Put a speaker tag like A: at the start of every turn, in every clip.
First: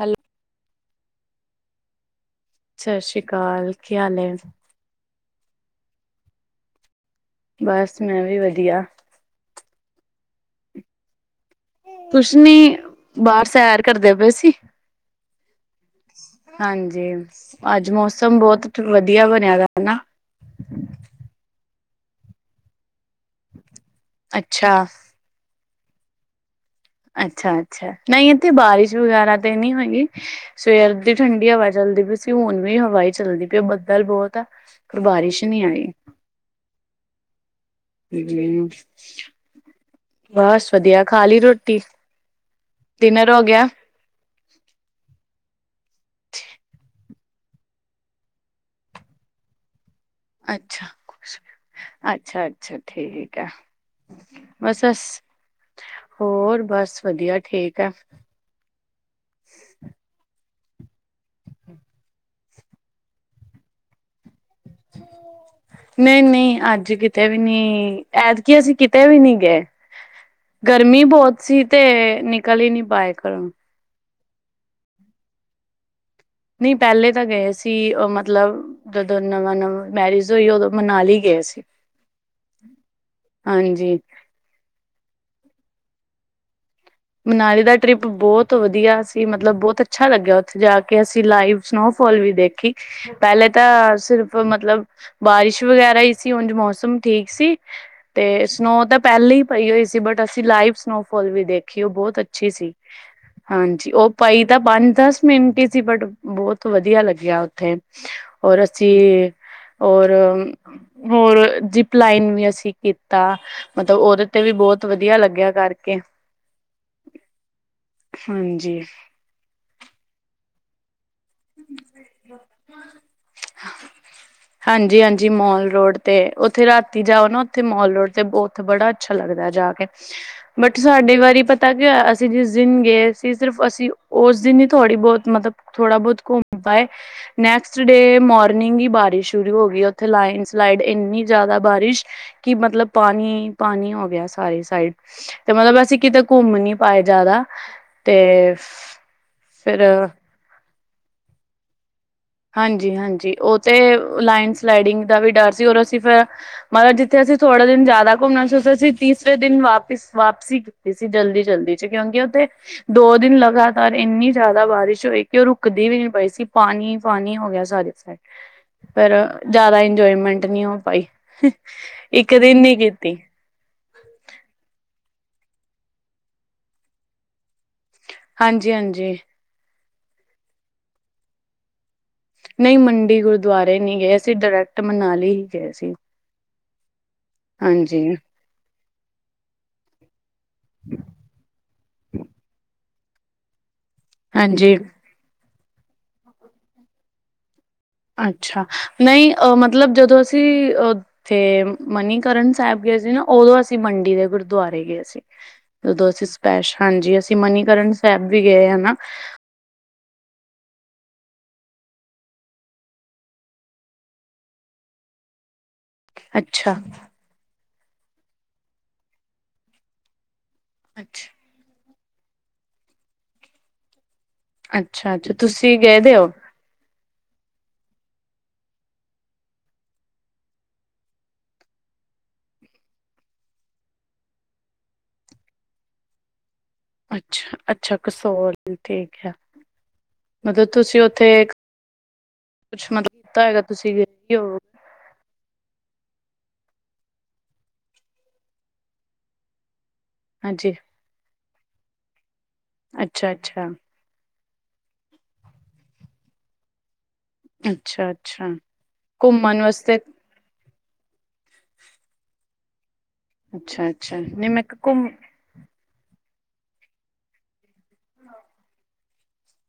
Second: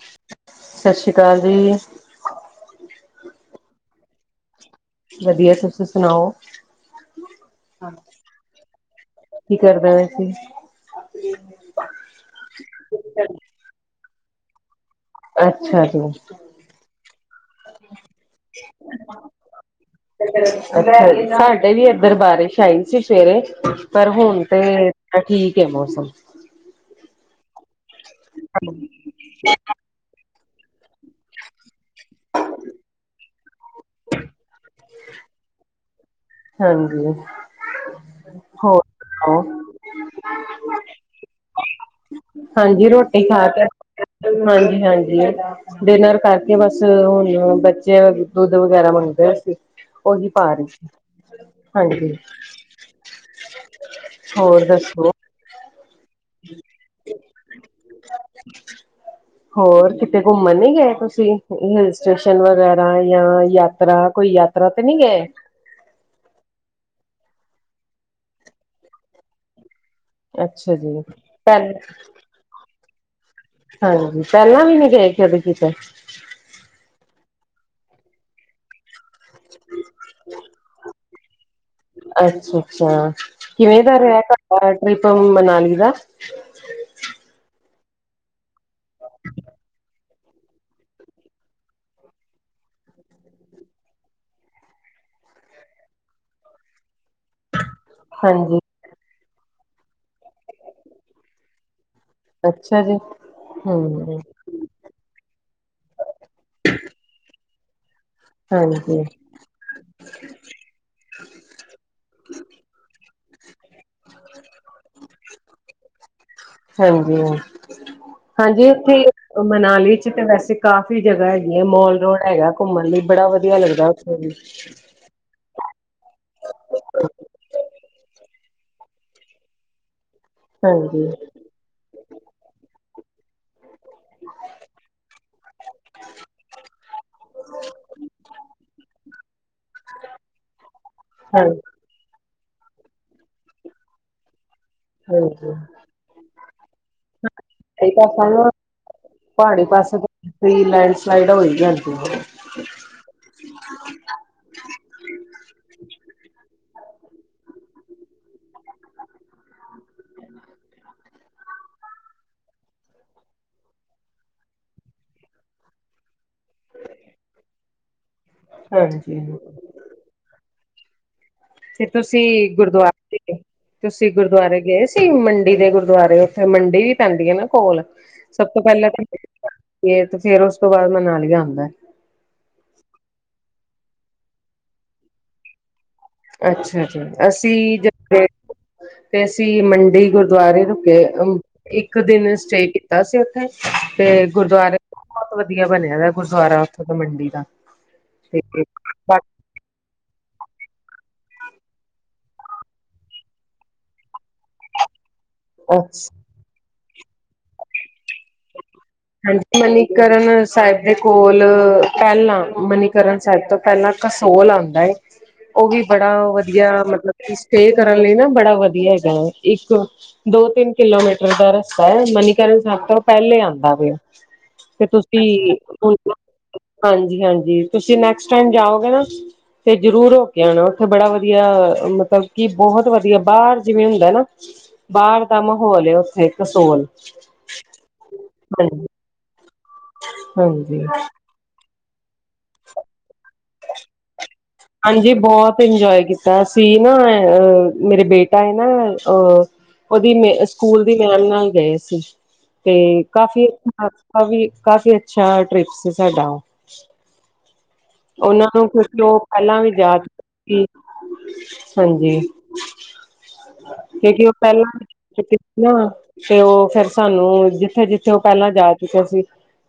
A: Hello,
B: ਸਤਿ ਸ਼੍ਰੀ ਅਕਾਲ ਜੀ।
A: ਸਤਿ ਸ੍ਰੀ ਅਕਾਲ ਕੀ ਹਾਲ?
B: ਵਧੀਆ ਤੁਸੀ ਸੁਣਾਓ?
A: ਬਸ ਮੈਂ ਵੀ ਵਧੀਆ।
B: ਕੀ ਕਰਦਾ ਵੈਸੇ।
A: ਕੁਛ ਨੀ ਬਾਹਰ ਸੈਰ ਕਰਦੇ ਪਏ ਸੀ।
B: ਅੱਛਾ ਜੀ,
A: ਹਾਂਜੀ, ਅੱਜ ਮੌਸਮ ਬਹੁਤ ਵਧੀਆ ਬਣਿਆ ਦਾ ਹਨਾ।
B: ਅੱਛਾ ਜੀ ਸਾਡੇ ਵੀ ਇਧਰ ਬਾਰਿਸ਼ ਆਈ ਸੀ ਸਵੇਰੇ ਪਰ ਹੁਣ
A: ਅੱਛਾ
B: ਤੇ ਠੀਕ ਐ ਮੌਸਮ
A: ਅੱਛਾ-ਅੱਛਾ, ਨਹੀਂ ਇੱਥੇ ਬਾਰਿਸ਼ ਵਗੈਰਾ ਤਾਂ ਨਹੀਂ ਹੋਈ। ਸਵੇਰ ਦੀ ਠੰਡੀ ਹਵਾ ਚੱਲਦੀ ਪਈ ਸੀ ਹੁਣ ਵੀ ਹਵਾ ਹੀ ਚੱਲਦੀ ਪਈ ਬੱਦਲ ਬਹੁਤ ਆ। ਖਬਾਰਿਸ਼ ਨੀ ਆਈ।
B: ਹਾਂਜੀ,
A: ਹੂੰ,
B: ਹੋਰ ਸੁਣਾਓ?
A: ਬਸ ਵਧੀਆ ਖਾ ਲਈ ਰੋਟੀ।
B: ਹਾਂਜੀ, ਰੋਟੀ
A: ਡਿਨਰ ਹੋ
B: ਖਾ ਕੇ
A: ਗਿਆ
B: ਹਾਂਜੀ-ਹਾਂਜੀ, ਡਿਨਰ ਕਰਕੇ ਬਸ ਹੁਣ ਬੱਚੇ ਦੁੱਧ ਵਗੈਰਾ ਮੰਗਦੇ ਸੀ। ਉਹੀ ਭਰ
A: ਅੱਛਾ
B: ਹਾਂਜੀ।
A: ਅੱਛਾ ਅੱਛਾ ਠੀਕ ਹੈ
B: ਹੋਰ
A: ਬਸ
B: ਦੱਸੋ?
A: ਹੋਰ ਬਸ ਵਧੀਆ ਠੀਕ ਆ।
B: ਹੋਰ ਕਿਤੇ ਘੁੰਮਣ ਨੀ ਗਏ ਤੁਸੀਂ ਹਿਲ ਸਟੇਸ਼ਨ ਵਗੈਰਾ ਜਾਂ ਯਾਤਰਾ ਕੋਈ ਯਾਤਰਾ ਤੇ ਨੀ ਗਏ।
A: ਨਹੀ-ਨਹੀਂ, ਅੱਜ ਕਿਤੇ ਵੀ ਨਹੀਂ ਐਤਕੀ ਅਸੀਂ ਕਿਤੇ ਵੀ ਨੀ ਗਏ।
B: ਅੱਛਾ
A: ਗਰਮੀ
B: ਜੀ
A: ਬਹੁਤ ਸੀ
B: ਪਹਿਲ
A: ਤੇ ਨਿਕਲ ਈ ਨੀ ਪਾਏ ਘਰੋਂ।
B: ਹਾਂਜੀ, ਪਹਿਲਾਂ ਵੀ ਨੀ ਗਏ ਕਦੇ ਕਿਤੇ
A: ਨਹੀਂ, ਪਹਿਲੇ ਤਾਂ ਗਏ ਸੀ ਮਤਲਬ। ਜਦੋਂ ਨਵਾਂ ਨਵਾਂ ਮੈਰਿਜ ਹੋਈ ਉਦੋਂ ਮਨਾਲੀ ਗਏ ਸੀ।
B: ਅੱਛਾ-ਅੱਛਾ, ਕਿਵੇਂ ਦਾ
A: ਹਾਂਜੀ
B: ਰਿਹਾ ਤੁਹਾਡਾ ਟ੍ਰਿਪ ਮਨਾਲੀ ਦਾ
A: ਮਨਾਲੀ ਦਾ ਟ੍ਰਿਪ ਬਹੁਤ ਵਧੀਆ ਸੀ ਮਤਲਬ ਬਹੁਤ ਅੱਛਾ ਲੱਗਿਆ ਉੱਥੇ ਜਾ ਕੇ ਅਸੀਂ ਲਾਈਵ। ਸਨੋਫਾਲ ਵੀ ਦੇਖੀ। ਪਹਿਲੇ ਤਾਂ ਸਿਰਫ ਮਤਲਬ ਬਾਰਿਸ਼ ਵਗੈਰਾ ਹੀ ਸੀ ਉਝ ਮੌਸਮ ਠੀਕ ਸੀ। ਤੇ
B: ਹਾਂਜੀ
A: ਸਨੋ ਤਾਂ ਪਹਿਲਾ ਹੀ ਪਈ ਹੋਈ ਸੀ ਬਟ ਅਸੀਂ ਲਾਈਵ ਸਨੋਫੋਲ ਵੀ ਦੇ ਬੌਤ ਅੱਛੀ ਸੀ।
B: ਅੱਛਾ ਜੀ
A: ਹਾਂਜੀ, ਓਹ
B: ਹਮ
A: ਪਾਈ ਪੰਜ ਦਸ ਮਿੰਟ ਹੀ ਸੀ ਬਟ ਬੌਤ ਵਧੀਆ ਲੱਗਿਆ ਓਥੇ, ਔਰ
B: ਹਾਂਜੀ
A: ਅਸੀਂ ਔਰ ਹੋਰ ਜਿਪਲਾਈਨ ਵੀ ਅਸੀਂ ਕੀਤਾ। ਮਤਲਬ ਓਦੇ ਤੇ ਵੀ ਬੌਤ ਵਧੀਆ ਲੱਗਿਆ ਕਰਕੇ।
B: ਹਾਂਜੀ ਹਾਂ, ਹਾਂਜੀ ਉੱਥੇ ਮਨਾਲੀ ਚ ਤੇ ਵੈਸੇ ਕਾਫ਼ੀ ਜਗ੍ਹਾ ਹੈਗੀ ਐ ਮੋਲ ਰੋਡ ਹੈਗਾ ਘੁੰਮਣ ਲਈ ਬੜਾ ਵਧੀਆ ਲੱਗਦਾ ਓਥੇ ਵੀ।
A: ਹਾਂਜੀ-ਹਾਂਜੀ, ਮੋਲ ਰੋਡ ਤੇ ਓਥੇ ਰਾਤੀ ਜਾਓ ਨਾ ਓਥੇ ਮੋਲ ਰੋਡ ਤੇ ਬ ਓਥੇ ਬੜਾ ਅੱਛਾ ਲੱਗਦਾ ਜਾ ਕੇ। ਬਟ
B: ਹਾਂਜੀ
A: ਸਾਡੀ ਵਾਰੀ ਪਤਾ ਕੀ ਹੋਇਆ, ਅਸੀਂ ਜਿਸ ਦਿਨ ਗਏ ਸੀ ਸਿਰਫ ਅਸ ਓਸ ਦਿਨ ਹੀ ਥੋੜ੍ਹੀ ਬੌਤ ਮਤਲਬ ਥੋੜਾ ਬੌਤ ਘੁੰਮ ਪਾਏ। ਨੈਕਸਟ ਡੇਅ ਮੋਰਨਿੰਗ ਹੀ ਬਾਰਿਸ਼। ਸ਼ੂਰੂ ਹੋ ਗੀ ਔਥੇ ਲਾਈਨ ਸਲਾਈਡ ਏਨੀ
B: ਹਾਂ
A: ਜੈਦਾ ਬਾਰਿਸ਼। ਕਿ ਮਤਲਬ ਪਾਣੀ ਪਾਣੀ ਹੋ ਗਿਆ ਸਾਰੇ ਸਾਈਡ ਤੇ
B: ਹਾਂਜੀ
A: ਮਤਲਬ ਅਸੀਂ ਕਿਤੇ ਘੁੰਮ ਨੀ ਪਾਏ ਜ਼ਿਆਦਾ
B: ਕਈ
A: ਤੇ
B: ਪਾਸਾ ਨਾ ਪਹਾੜੀ
A: ਫਿਰ
B: ਪਾਸੇ ਤਾਂ ਲੈਂਡਸਲਾਈਡ ਹੋਈ ਜਾਂਦੀ
A: ਹਾਂਜੀ ਹਾਂਜੀ ਉਹ ਤੇ ਲਾਈਡ ਸਲਾਈਡਿੰਗ ਦਾ ਵੀ ਡਰ ਸੀ ਔਰ ਅਸੀਂ ਫਿਰ ਮਗਰ ਜਿੱਥੇ ਅਸੀਂ ਥੋੜੇ ਦਿਨ ਜ਼ਿਆਦਾ ਘੁੰਮਣਾ ਸੀ ਉੱਥੇ ਅਸੀਂ ਤੀਸਰੇ ਦਿਨ ਵਾਪਿਸ ਵਾਪਸੀ ਸੀ ਜਲਦੀ ਜਲਦੀ ਚ ਕਿਉਂਕਿ ਉਹਥੇ ਦੋ ਦਿਨ ਲਗਾਤਾਰ ਏਨੀ ਜੈਦਾ ਬਾਰਿਸ਼ ਹੋਈ ਕਿ ਓਹ ਰੁਕਦੀ ਵੀ ਨਹੀਂ ਪਈ ਸੀ, ਪਾਣੀ ਪਾਣੀ ਹੋ ਗਿਆ ਸਾਰੇ ਸਾਈਡ। ਫੇਰ
B: ਹਾਂਜੀ
A: ਜੈਦਾ ਇੰਜੋਏਮੈਂਟ ਨੀ ਹੋ ਪਾਈ।
B: ਫੇਰ ਤੁਸੀਂ
A: ਇੱਕ ਦਿਨ ਨੀ
B: ਗੁਰਦੁਆਰੇ
A: ਕੀਤੀ
B: ਨੀ ਗੇ। ਤੁਸੀਂ ਗੁਰਦੁਆਰੇ ਗਏ ਸੀ ਮੰਡੀ ਦੇ ਗੁਰਦੁਆਰੇ ਔਥੇ ਮੰਡੀ ਵੀ ਪੈਂਦੀ ਏਨਾ ਕੋਲ। ਸਭ ਤੋਂ ਪਹਿਲਾ
A: ਹਾਂਜੀ-ਹਾਂਜੀ
B: ਤੇ ਫੇਰ ਉਸ ਤੋਂ ਬਾਦ ਮਨਾਲੀ ਆਂਦੈ।
A: ਨਹੀਂ ਮੰਡੀ ਗੁਰਦੁਆਰੇ ਨੀ ਗਏ ਅਸੀ ਡਰੈਕਟ ਮਨਾਲੀ ਹੀ ਗਏ ਸੀ।
B: ਅੱਛਾ ਅੱਛਾ ਅਸੀਂ ਜੇ ਗਏ
A: ਹਾਂਜੀ-ਹਾਂਜੀ
B: ਤੇ ਅਸੀਂ ਮੰਡੀ ਗੁਰ ਗੁਰਦੁਆਰੇ ਰੁਕੇ ਅਮ ਇੱਕ ਦਿਨ ਸਟੇ ਕੀਤਾ ਸੀ ਓਥੇ ਤੇ ਗੁਰਦੁਆਰੇ ਬੌਤ ਵਧੀਆ ਬਣਿਆ ਦਾਏ ਗੁਰਦਆਰਾ ਓਥੇ ਦਾ ਮੰਡੀ ਦਾ। ਤੇ
A: ਅੱਛਾ ਨਹੀਂ ਅ ਮਤਲਬ ਜਦੋਂ ਅਸੀਂ ਅ ਤੇ ਮਨੀਕਰਨ ਸੈਬ ਗਏ ਸੀ ਨਾ ਔਦੋਂ ਅਸੀਂ ਮੰਡੀ ਦੇ ਗੁਰਦੁਆਰੇ ਗਏ ਸੀ। ਜਦੋਂ ਅਸੀਂ ਸਪੈਸ਼ ਹਾਂਜੀ ਅਸੀਂ ਮਨੀਕਰਨ ਸੈਬ ਵੀ ਗਏ ਆ ਨਾ।
B: ਮਨੀਕਰਨ ਸਾਹਿਬ ਦੇ ਕੋਲ ਪੈਲਾਂ ਮਨੀਕਰਨ ਸਾਹਿਬ ਤੋਂ ਪੈਲਾਂ ਕਸੋਲ ਆਉਂਦਾ ਏ ਔ ਵੀ ਬੜਾ ਵਧੀਆ
A: ਅੱਛਾ,
B: ਮਤਲਬ ਕੀ ਸਟੇ ਕਰਨ ਲਈ ਨਾ ਬੜਾ ਵਧੀਆ ਹੈਗਾ ਔ, ਇੱਕ ਦੋ ਤਿੰਨ
A: ਅੱਛਾ,
B: ਕਿਲੋਮੀਟਰ ਦਾ ਰਸਤਾ ਏ, ਮਨੀਕਰਨ ਸਾਹਿਬ ਤੋਂ ਪੈਲੇ ਆਉਂਦਾ ਵੇ। ਤੇ
A: ਅੱਛਾ, ਅੱਛਾ
B: ਤੁਸੀਂ
A: ਗਏ ਦੇ ਹੋ
B: ਹਾਂਜੀ ਹਾਂਜੀ ਤੁਸੀਂ ਨੈਕਸਟ ਟੈਮ ਜਾਓਗੇ ਨਾ ਤੇ ਜਰੂਰ ਹੋ ਕੇ ਆਣਾ, ਔਥੇ ਬੜਾ ਵਧੀਆ ਮਤਲਬ ਕਿ ਬਹੁਤ ਵਧੀਆ ਬਾਰ ਜਿਵੇਂ ਹੁੰਦਾ ਨਾ ਬਾਰ ਦਾ ਮਾਹੌਲ ਏ ਔਥੇ ਕਸੋਲ।
A: ਛਾ ਅੱਛਾ ਕਸੋਲ
B: ਹਾਂਜੀ
A: ਠੀਕ ਹੈ, ਮਤਲਬ
B: ਹਾਂਜੀ
A: ਤੁਸੀਂ ਔਥੇ ਕੁਛ ਮਤਲਬ ਕੀਤਾ ਹੈਗਾ ਤੁਸੀਂ ਵੀ ਹੋ
B: ਹਾਂਜੀ, ਬੌਤ ਇੰਜੋਏ ਕੀਤਾ ਅਸੀ ਨਾ ਅ ਮੇਰੇ ਬੇਟਾ ਏ ਨਾ ਅਹ ਔਦੀ ਮੇ
A: ਹਾਂਜੀ
B: ਸਕੂਲ ਦੀ ਮੈਮ ਨਾਲ ਗਏ ਸੀ। ਤੇ ਕਾਫ਼ੀ ਅੱਛਾ ਕਾਫੀ ਕਾਫੀ ਅੱਛਾ ਟ੍ਰਿਪ ਸੀ ਸਾਡਾ ਓਹ।
A: ਅੱਛਾ।
B: ਔਨਾਂ
A: ਅੱਛਾ
B: ਨੂੰ ਕਿਉਕਿ ਓਹ ਪੈਲਾਂ
A: ਘੁੰਮਣ
B: ਵੀ ਯਾ
A: ਵਾਸਤੇ
B: ਕਿ ਹਾਂਜੀ।
A: ਅੱਛਾ, ਅੱਛਾ
B: ਕਿਉਂਕਿ ਔ
A: ਨਹੀਂ ਮੈਂ
B: ਪੈਲਾਂ ਵੀ
A: ਘੁੰਮ
B: ਕੀਤੇ ਨਾ ਫੇ ਓਹ ਫੇਰ ਸਾਨੂੰ ਜਿੱਥੇ ਜਿੱਥੇ ਔ ਪੈਲਾਂ ਜਾ ਚੁੱਕੇ ਸੀ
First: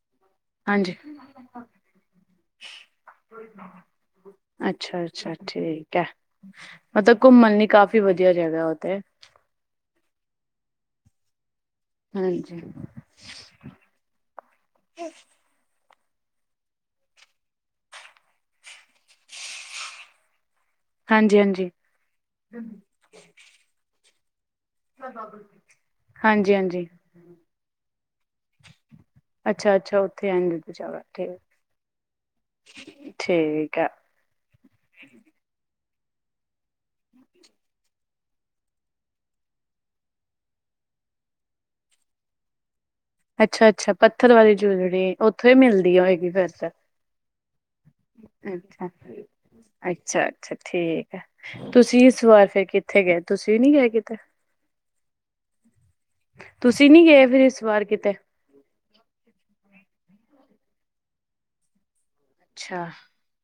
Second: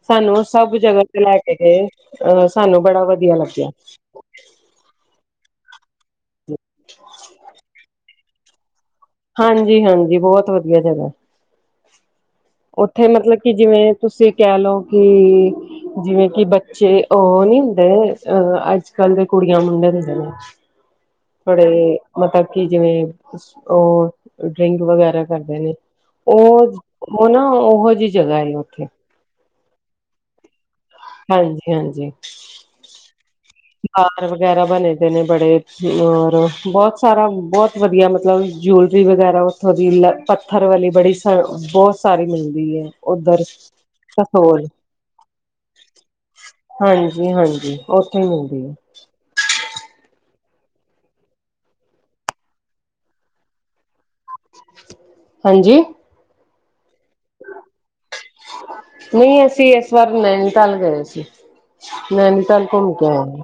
B: ਸਾਨੂੰ ਓਸ ਸਭ
A: ਹਾਂਜੀ
B: ਜਗ੍ਹਾ ਤੇ ਲੈ ਕੇ ਗਏ, ਅਹ ਸਾਨੂੰ ਬੜਾ ਵਧ
A: ਅੱਛਾ ਅੱਛਾ, ਠੀਕ ਹੈ। ਮਤਲਬ ਘੁੰਮਣ ਲਈ ਕਾਫੀ ਵਧ ਐ ਜਗਾ ਔਤੇ।
B: ਹਾਂਜੀ ਹਾਂਜੀ ਬਹੁਤ ਵਧੀਆ ਜਗ੍ਹਾ।
A: ਹਾਂਜੀ।
B: ਉੱਥੇ ਮਤਲਬ ਕਿ ਜਿਵੇਂ ਤੁਸੀਂ ਕਹਿ ਲਓ ਕਿ। ਜਿਵੇਂ ਕਿ ਬੱਚੇ ਉਹ ਨੀ ਹੁੰਦੇ ਅਹ ਅੱਜ ਕੱਲ ਦੇ ਕੁੜੀਆਂ ਮੁੰਡੇ ਦੇ ਨੇ।
A: ਹਾਂਜੀ ਹਾਂਜੀ
B: ਥੋੜੇ ਮਤਲਬ ਕਿ ਜਿਵੇਂ ਉਹ। ਡਰਿੰਕ ਵਗੈਰਾ ਕਰਦੇ ਨੇ
A: ਹਾਂਜੀ
B: ਉਹ
A: ਹਾਂਜੀ
B: ਉਹ ਨਾ ਉਹੋ ਜਿਹੀ ਜਗ੍ਹਾ ਹੈ ਉੱਥੇ।
A: ਅੱਛਾ ਅੱਛਾ ਉੱਥੇ ਆ
B: ਹਾਂਜੀ ਹਾਂਜੀ
A: ਠੀਕ ਆ।
B: ਬਾਰ ਵਗੈਰਾ ਬਣੇ ਦੇ ਨੇ ਬੜੇ ਔਰ ਬਹੁਤ ਸਾਰਾ ਬਹੁਤ ਵਧੀਆ ਮਤਲਬ ਜੂਲਰੀ ਵਗੈਰਾ। ਉੱਥੋਂ ਦੀ ਪੱਥਰ ਵਾਲੀ ਬੜੀ ਸ ਬਹੁਤ ਸਾਰੀ ਮਿਲਦੀ ਹੈ। ਉੱਧਰ
A: ਅੱਛਾ ਅੱਛਾ ਪੱਥਰ ਵਾਲੇ
B: ਕਸੋਲ
A: ਜੁਅਲਰੀ। ਉੱਥੇ, ਮਿਲਦੀ ਹੋਏਗੀ। [unintelligible] ਫੇਰ ਤੇ,
B: ਹਾਂਜੀ ਹਾਂਜੀ ਉੱਥੇ ਹੀ ਮਿਲਦੀ ਹੈ
A: ਅੱਛਾ। ਅੱਛਾ- ਅੱਛਾ, ਠੀਕ ਹੈ। ਤੁਸੀਂ, ਇਸ ਵਾਰ ਫੇਰ, ਕਿੱਥੇ ਗਏ? ਤੁਸੀਂ ਨੀ, ਗਏ ਕਿਤੇ?
B: ਹਾਂਜੀ।
A: ਤੁਸੀਂ ਨੀ ਗਏ, ਫੇਰ ਇਸ ਵਾਰ ਕੀ
B: ਨਹੀਂ, ਅਸੀਂ ਏਸ ਵਾਰ, ਨੈਨੀਤਲ ਗਏ ਸੀ। ਨੈਨੀਤਾਲ,
A: ਅੱਛਾ
B: ਘੁੰਮ ਕੇ ਆਏ ਆ।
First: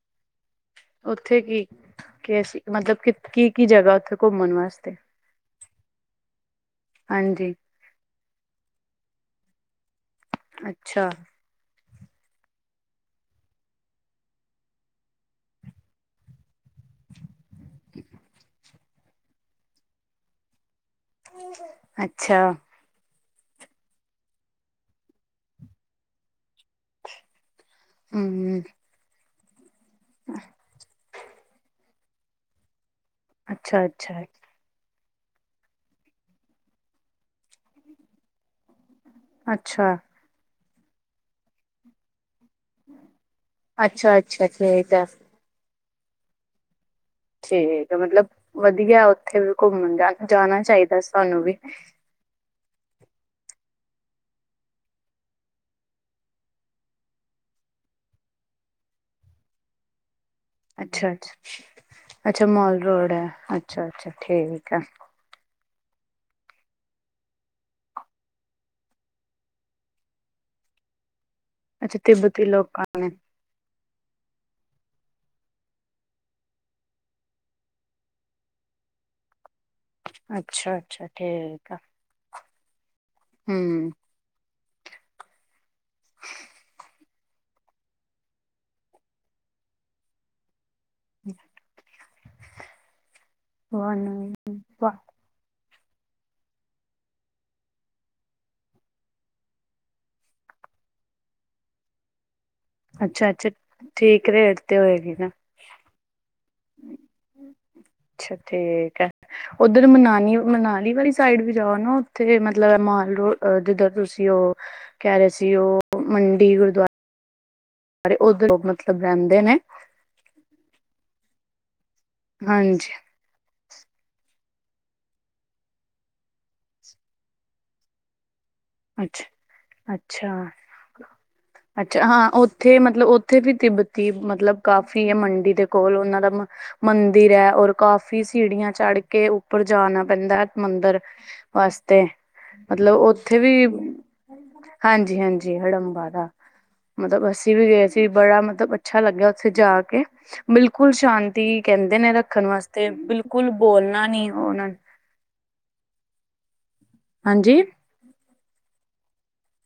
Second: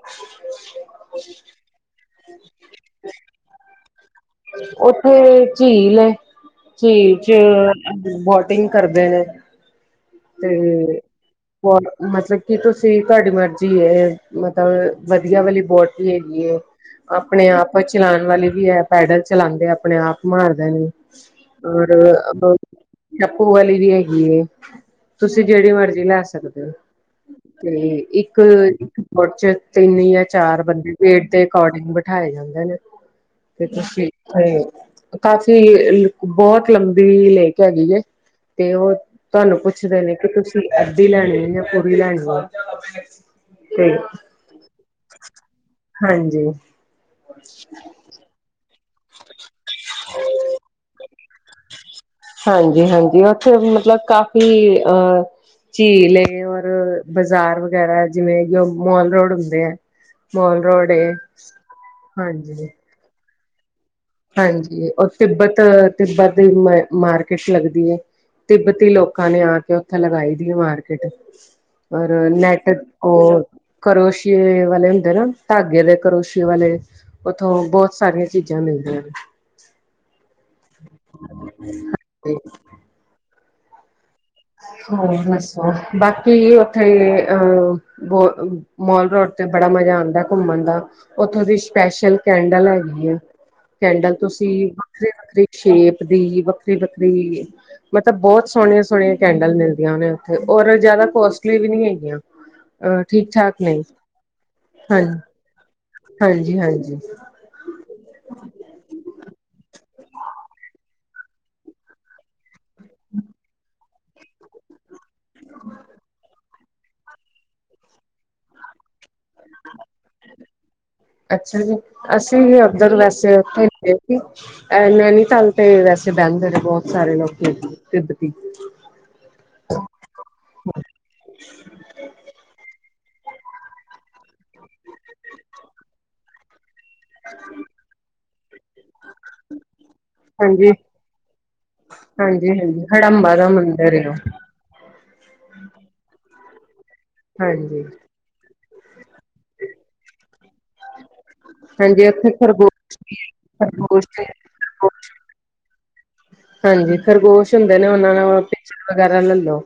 A: ਉੱਥੇ ਕੀ, ਕੀ ਆਏ ਸੀਂ ਮਤਲਬ ਕਿ। ਕੀ- ਕੀ, ਜਗਾ ਉੱਥੇ ਘੁੰਮਣ। ਵਾਸਤੇ
B: ਉੱਥੇ, ਝੀਲ ਏ। ਝੀਲ ਚ
A: ਹਾਂਜੀ
B: ਬੋਟਿੰਗ ਕਰਦੇ ਨੇ।
A: ਅੱਛਾ।
B: ਬ ਮਤਲਬ ਕੀ ਤੁਸੀਂ, ਤੁਹਾਡੀ ਮਰਜੀ ਏ, ਮਤਲਬ ਵਧੀਆ ਵਾਲੀ, ਬੋਟ ਵੀ ਹੈਗੀ ਹੈ। ਆਪਣੇ ਆਪ, ਚਲਾਉਣ ਵਾਲੀ ਵੀ ਹੈ। ਪੈਡਲ ਚਲਾਉਂਦੇ, ਆਪਣੇ ਆਪ ਮਾਰਦੇ ਨੇ।
A: ਅੱਛਾ
B: ਔਰ, ਚਪੂ ਵਾਲੀ, ਵੀ ਹੈਗੀ ਏ। ਤੁਸੀਂ, ਜਿਹੜੀ ਮਰਜ਼ੀ, ਲੈ ਸਕਦੇ ਹੋ। ਤੇ ਇੱਕ।
A: ਹਮ
B: ਉਚ, ਤਿੰਨ ਜਾਂ ਚਾਰ ਬੰਦੇ, ਵੇਟ ਦੇ ਅਕੋਰਡਿੰਗ, ਬਿਠਾਏ ਜਾਂਦੇ ਨੇ। ਤੇ ਤਾਂ
A: ਅੱਛਾ
B: ਸ਼
A: ਅੱਛਾ
B: [unintelligible] ਕਾਫ਼ੀ, ਬਹੁਤ ਲੰਬੀ, ਲੇਕ ਹੈਗੀ ਹੈ। ਤੇ, ਉਹ ਤੁਹਾਨੂੰ ਪੁਛ।
A: ਅੱਛਾ
B: ਕਿ ਤੁਸੀਂ, ਅੱਧੀ ਲੈਣੀ ਆ ਯਾ ਪੂਰੀ ਲੈਣੀ ਆ।
A: ਅੱਛਾ- ਅੱਛਾ, ਠੀਕ‌ ਹੈ ‌।
B: ਹਾਂਜੀ।
A: ਠੀਕ ਆ। ਮਤਲਬ ਵਧੀਆ, ਉੱਥੇ ਵੀ ਘੁੰਮਣ, ਜਾ ਜਾਣਾ ਚਾਹੀਦਾ ਸਾਨੂੰ ਵੀ।
B: ਹਾਂਜੀ- ਹਾਂਜੀ, ਉੱਥੇ ਮਤਲਬ, ਕਾਫ਼ੀ ਅਹ। ਝੀਲ ਏ। ਔਰ, ਬਾਜ਼ਾਰ ਵਗੈਰਾ, ਜਿਵੇਂ ਜੋ ਮੋਲ ਰੋਡ ਹੁੰਦੇ ਏ। ਮੋਲ ਰੋਡ
A: ਅੱਛਾ- ਅੱਛ, ਅੱਛਾ।
B: ਹਾਂਜੀ
A: ਮੋਲ ਰੋਡ ਹੈ। ਅੱਛਾ- ਅੱਛਾ।
B: ਹਾਂਜੀ। ਔਰ, ਤਿੱਬਤ, ਤਿੱਬਤ ਦੀ ਮ ਮਾਰਕੀਟ ਲੱਗਦੀ ਹੈ। ਤਿੱਬਤੀ ਲੋਕਾਂ, ਨੇ ਆ ਕੇ, ਉੱਥੇ ਲਗਾਈ ਦੀ‌ ਏ ਮਾਰਕੀਟ।
A: ਅੱਛਾ
B: ਔਰ
A: ਤਿੱਬਤੀ
B: ਨੈਟ
A: ਲੋਕਾਂ ਨੇ
B: ਕੋ- ਕਰੋਸ਼ੀਏ, ਵਾਲੇ ਹੁੰਦੇ ਨਾ, ਧਾਗੇ ਦੇ ਕਰੋਸ਼ੀਏ ਵਾਲੇ। ਉੱਥੋਂ, ਬਹੁਤ ਸਾਰੀਆਂ, ਚੀਜ਼ਾਂ ਮਿਲਦੀਆਂ ਨੇ।
A: ਅੱਛਾ- ਅੱਛਾ, ਠੀਕ ਆ।
B: ਠ [unintelligible]
A: ਹੂੰ।
B: ਹੋਰ ਦੱਸੋ? ਬਾਕੀ ਉੱਥੇ ਅਹ। ਬ ਮੋਲ ਰੋਡ ਤੇ, ਬੜਾ ਮਜ਼ਾ ਆਉਂਦਾ। ਘੁੰਮਣ ਦਾ। ਉੱਥੋਂ ਦੀ, ਸਪੈਸ਼ਲ ਕੈਂਡਲ, ਹੈਗੀ ਏ। ਕੈਂਡਲ ਤੁਸੀਂ। ਵੱਖਰੀ- ਵੱਖਰੀ, ਸ਼ੇਪ ਦੀ। ਵੱਖਰੀ- ਵੱਖਰੀ, ਮਤਲਬ ਬਹੁਤ ਸੋਹਣੇ- ਸੋਹਣੇ। ਕੈਂਡਲ, ਮਿਲਦੀਆਂ ਨੇ ਉੱਥੇ। ਔਰ ਜ਼ਿਆਦਾ ਕੋਸਟਲੀ ਵੀ, ਨੀ ਹੈਗੀਆਂ। ਅ ਠੀਕ-
A: ਅੱਛਾ-ਅੱਛਾ
B: ਠਾਕ, ਨੇ
A: ਠੀਕ ਰੇਟ ਤੇ
B: ਹਾਂਜ,
A: ਹੋਏਗੀ ਨਾ
B: ਹਾਂਜੀ- ਹਾਂਜੀ।
A: ਅੱਛਾ, ਠੀਕ ਹੈ। ਉਧਰ ਮਨਾਨੀ, ਮਨਾਲੀ ਵਾਲੀ ਸਾਈਡ ਵੀ, ਜਾਓ ਨਾ ਉੱਥੇ ਮਤਲਬ, ਮਾਲ ਰੋ ਜਿੱਦਰ ਤੁਸੀਂ ਉਹ। ਕਹਿ ਰਹੇ ਸੀ। ਉਹ ਮੰਡੀ ਗੁਰਦੁਆ- ਸਾਰੇ ਉ ਮਤਲਬ ਰਹਿੰਦੇ ਨੇ
B: ਅੱਛਾ ਜੀ ਅਸੀਂ ਹੀ ਉੱਧਰ
A: ਹਾਂਜੀ।
B: ਵੈਸੇ ਉਥੇ ਏ ਨੈਨੀਤਾਲ ਤੇ ਵੈਸੇ, ਬਹਿੰਦੇ ਨੇ ਬਹੁਤ ਸਾਰੇ ਲੋਕ, ਤਿੱਬਤੀ।
A: ਅੱਛਾ, ਅੱਛਾ! ਅੱਛਾ। ਹਾਂ ਉੱਥੇ, ਮਤਲਬ ਉੱਥੇ ਵੀ ਤਿੱਬਤੀ, ਮਤਲਬ ਕਾਫ਼ੀ ਹੈ। ਮੰਡੀ ਦੇ ਕੋਲ ਉਹਨਾਂ ਦਾ। ਮੰਦਿਰ ਹੈ। ਔਰ, ਕਾਫੀ ਸੀਿੜੀਆਂ। ਚੜ ਕੇ, ਉੱਪਰ ਜਾਣਾ ਪੈਂਦਾ ਹੈ।
B: ਹਾਂਜੀ
A: ਮੰਦਿਰ ਵਾਸਤੇ,
B: ਹਾਂਜੀ ਹਾਂਜੀ
A: ਮਤਲਬ ਉ-
B: ਹੜੰਬਾ
A: ਉੱਥੇ
B: ਦਾ
A: ਵੀ,
B: ਮੰਦਿਰ ਹੈ ਉਹ
A: ਹਾਂਜੀ- ਹਾਂਜੀ, ਹੜੰਬਾ ਦਾ, ਮਤਲਬ ਅੱਸੀਂ ਵੀ
B: ਹਾਂਜੀ
A: ਗਏ ਸੀ। ਬੜਾ ਮਤਲਬ ਅੱਛਾ, ਲੱਗਿਆ ਉੱਥੇ ਜਾ ਕੇ। ਬਿਲਕੁਲ ਸ਼ਾਂ- ਤੀ ਕਹਿੰਦੇ
B: ਹਾਂਜੀ
A: ਨੇ
B: ਉੱਥੇ
A: ਰੱਖਣ
B: ਖਰਗੋ
A: ਵਾਸਤੇ। ਬਿਲਕੁਲ ਬੋਲਣਾ
B: ਖਰਗੋਸ਼
A: ਨੀ। ਉਹਨਾਂ।
B: ਹਾਂਜੀ ਖਰਗੋਸ਼
A: ਹਾਂਜੀ
B: ਹੁੰਦੇ ਨੇ ਉਹਨਾਂ ਨਾਲ ਪਿਚਰ ਵਗੈਰਾ ਲੈ ਲੋ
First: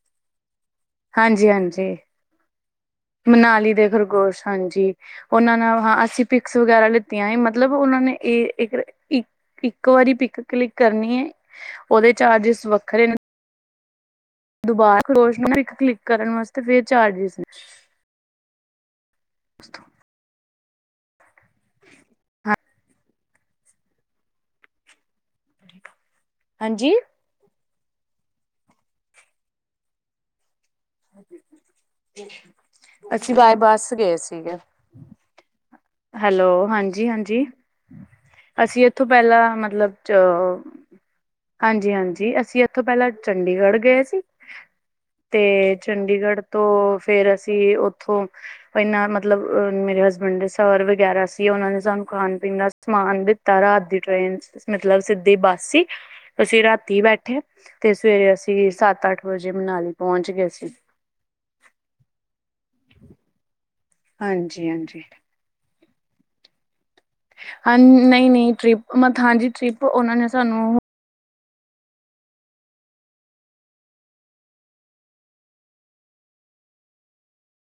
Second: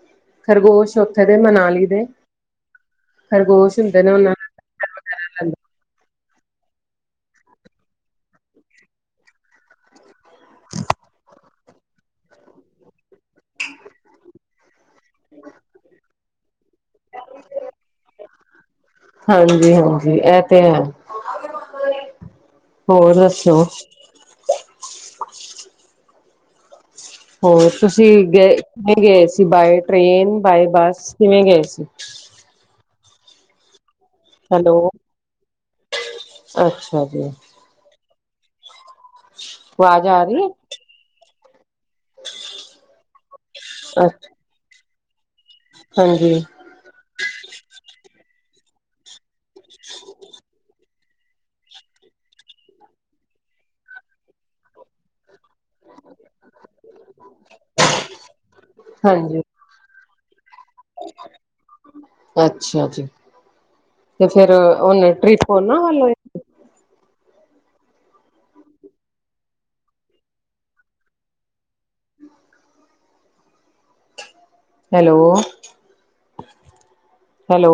B: ਖਰਗੋਸ਼। ਉਥੇ ਦੇ
A: ਹਾਂਜੀ
B: ਮਨਾਲੀ
A: ਹਾਂਜੀ
B: ਦੇ
A: ਮਨਾਲੀ
B: ਖਰਗੋਸ਼
A: ਦੇ
B: ਹੁੰਦੇ ਨੇ ਉਹਨਾਂ।
A: ਖਰਗੋਸ਼ ਹਾਂਜੀ ਉਹਨਾਂ ਨਾਲ ਹਾਂ ਅਸੀਂ ਪਿਕਸ ਵਗੈਰਾ ਲਿਤੀਆਂ ਮਤਲਬ ਉਹਨਾਂ ਨੇ ਇਹ ਇੱਕ। ਇੱਕ ਵਾਰੀ ਪਿਕ ਕਲਿੱਕ ਕਰਨੀ ਹੈ ਉਹਦੇ ਚਾਰਜਿਸ ਵੱਖਰੇ ਨੇ। ਦੁਬਾਰਾ ਖਰਗੋਸ਼ ਨੂੰ ਇੱਕ ਕਲਿੱਕ ਕਰਨ ਵਾਸਤੇ ਫਿਰ ਚਾਰਜਿਸ ਨੇ।
B: ਹਾਂਜੀ ਹਾਂਜੀ ਇਹ ਤੇ ਹੈ ਹੋਰ ਦੱਸੋ
A: ਹਾਂਜੀ
B: ਹੋਰ ਤੁਸੀਂ ਗਏ ਕਿਵੇਂ ਗਏ ਸੀ ਬਾਏ ਟ੍ਰੇਨ ਬਾਏ ਬੱਸ ਕਿਵੇਂ ਗਏ ਸੀ
A: ਅੱਛੀ ਬਾਏ ਬੱਸ ਗਏ ਸੀ
B: ਹੈਲੋ
A: ਹੈਲੋ
B: ਅੱਛਾ
A: ਹਾਂਜੀ
B: ਜੀ
A: ਹਾਂਜੀ ਅਸੀਂ ਇਥੋਂ ਪਹਿਲਾਂ ਮਤਲਬ
B: ਆਵਾਜ਼ ਆ ਰਹੀ ਹੈ
A: ਹਾਂਜੀ ਹਾਂਜੀ ਅਸੀਂ ਇੱਥੋਂ ਪਹਿਲਾਂ ਚੰਡੀਗੜ੍ਹ ਗਏ ਸੀ
B: ਅੱਛਾ
A: ਤੇ
B: ਹਾਂਜੀ
A: ਚੰਡੀਗੜ੍ਹ ਤੋਂ ਫਿਰ ਅਸੀਂ ਉੱਥੋਂ ਇਨਾ ਮਤਲਬ ਮੇਰੇ ਹਸਬੈਂਡ ਦੇ ਸਵਰ ਵਗੈਰਾ ਸੀ ਉਹਨਾਂ ਨੇ ਸਾਨੂੰ ਖਾਣ ਪੀਣ ਦਾ ਸਮਾਨ ਦਿੱਤਾ ਰਾਤ ਦੀ ਟ੍ਰੇਨ ਮਤਲਬ ਸਿੱਧੀ ਬੱਸ ਸੀ ਅਸੀਂ ਰਾਤੀ ਬੈਠੇ ਤੇ ਸਵੇਰੇ ਅਸੀਂ ਸੱਤ ਅੱਠ
B: ਹਾਂਜੀ
A: ਵਜੇ ਮਨਾਲੀ ਪਹੁੰਚ ਗਏ ਸੀ
B: ਅੱਛਾ ਜੀ ਤੇ ਫਿਰ
A: ਹਾਂਜੀ ਹਾਂਜੀ
B: ਉਹਨੇ ਟ੍ਰਿਪ ਫੋਨਾਂ ਵੱਲ ਵੇ
A: ਹਾਂ ਨਹੀਂ ਨਹੀਂ ਟ੍ਰਿਪ ਮ ਹਾਂਜੀ ਟ੍ਰਿਪ ਉਹਨਾਂ ਨੇ ਸਾਨੂੰ
B: ਹੈਲੋ ਹੈਲੋ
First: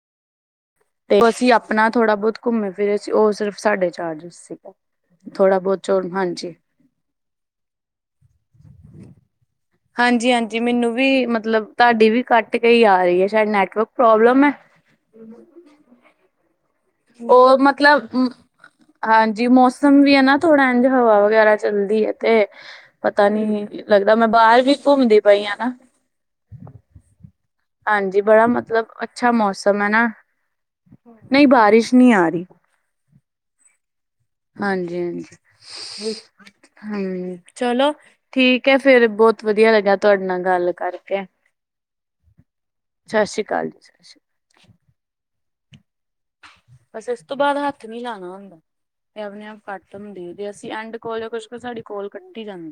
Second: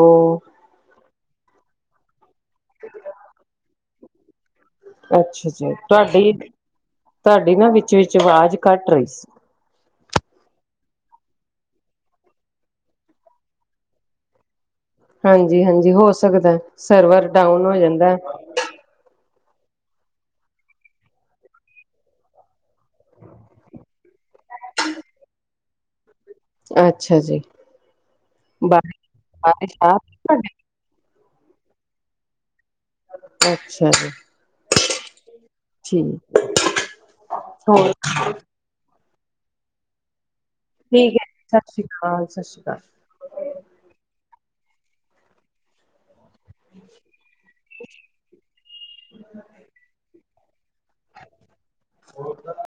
A: ਤੇ ਉਹ ਅਸੀਂ ਆਪਣਾ ਥੋੜਾ ਬਹੁਤ ਘੁੰਮੇ ਫਿਰ ਸੀ ਉਹ ਸਿਰਫ ਸਾਡੇ ਚਾਰਜਿਸ ਸੀ
B: ਅੱਛਾ ਅੱਛਾ ਤੁਹਾਡੀ ਤੁਹਾਡੀ ਨਾ ਵਿੱਚ ਵਿਚ ਆਵਾਜ਼ ਘੱਟ ਰਹੀ ਸੀ
A: ਹਾਂਜੀ ਹਾਂਜੀ ਮੈਨੂੰ ਵੀ ਮਤਲਬ ਤੁਹਾਡੀ ਵੀ ਕੱਟ ਕੇਈ ਆ ਰਹੀ ਹੈ ਸ਼ਾਇਦ ਨੈਟਵਰਕ ਪ੍ਰੋਬਲਮ ਹੈ
B: ਹਾਂਜੀ ਹਾਂਜੀ ਹੋ ਸਕਦਾ ਸਰਵਰ
A: ਉਹ
B: ਡਾਊਨ ਹੋ
A: ਮਤਲਬ
B: ਜਾਂਦਾ
A: ਹਾਂਜੀ ਮੌਸਮ ਵੀ ਹੈ ਨਾ ਥੋੜਾ ਇੰਝ ਹਵਾ ਵਗੈਰਾ ਚੱਲਦੀ ਹੈ ਤੇ ਪਤਾ ਨੀ ਲੱਗਦਾ ਮੈਂ ਬਾਹਰ ਵੀ ਘੁੰਮਦੀ ਪਈ ਹਨਾ
B: ਅੱਛਾ ਜੀ
A: ਹਾਂਜੀ ਬੜਾ ਮਤਲਬ
B: ਬਾਰਿਸ਼
A: ਅੱਛਾ
B: ਬਾਰਿਸ਼
A: ਮੌਸਮ
B: ਆ
A: ਹੈ ਨਾ
B: ਰਹੀ ਤੁਹਾਡੇ
A: ਨਹੀਂ ਬਾਰਿਸ਼ ਨਹੀਂ ਆ ਰਹੀ
B: ਅੱਛਾ ਜੀ
A: ਹਾਂਜੀ
B: ਠੀਕ
A: ਹਾਂਜੀ ਹੂ ਚਲੋ
B: ਹੋਰ
A: ਠੀਕ ਕ ਕਿਹਾ ਫਿਰ ਬਹੁਤ ਵਧੀਆ ਲੱਗਿਆ ਤੁਹਾਡੇ ਨਾਲ ਗੱਲ
B: ਠੀਕ
A: ਕਰਕੇ
B: ਹੈ ਸਤਿ ਸ਼੍ਰੀ ਅਕਾਲ ਸਤਿ ਸ਼੍ਰੀ ਅਕਾਲ
A: ਸਤਿ ਸ਼੍ਰੀ ਅਕਾਲ ਸ਼੍ਰੀ ਬਸ ਇਸ ਤੋਂ ਬਾਅਦ ਹੱਥ ਨੀ ਲਾਉਣਾ ਹੁੰਦਾ ਤੇ ਆਪਣੇ ਆਪ ਕੱਟ ਹੁੰਦੇ ਜ ਅਸੀਂ ਐਂਡ ਕੋਲ ਜਾਂ ਕੁਛ ਕੁ ਸਾਡੀ ਕੋਲ ਕੱਟੀ ਜਾਂਦੀ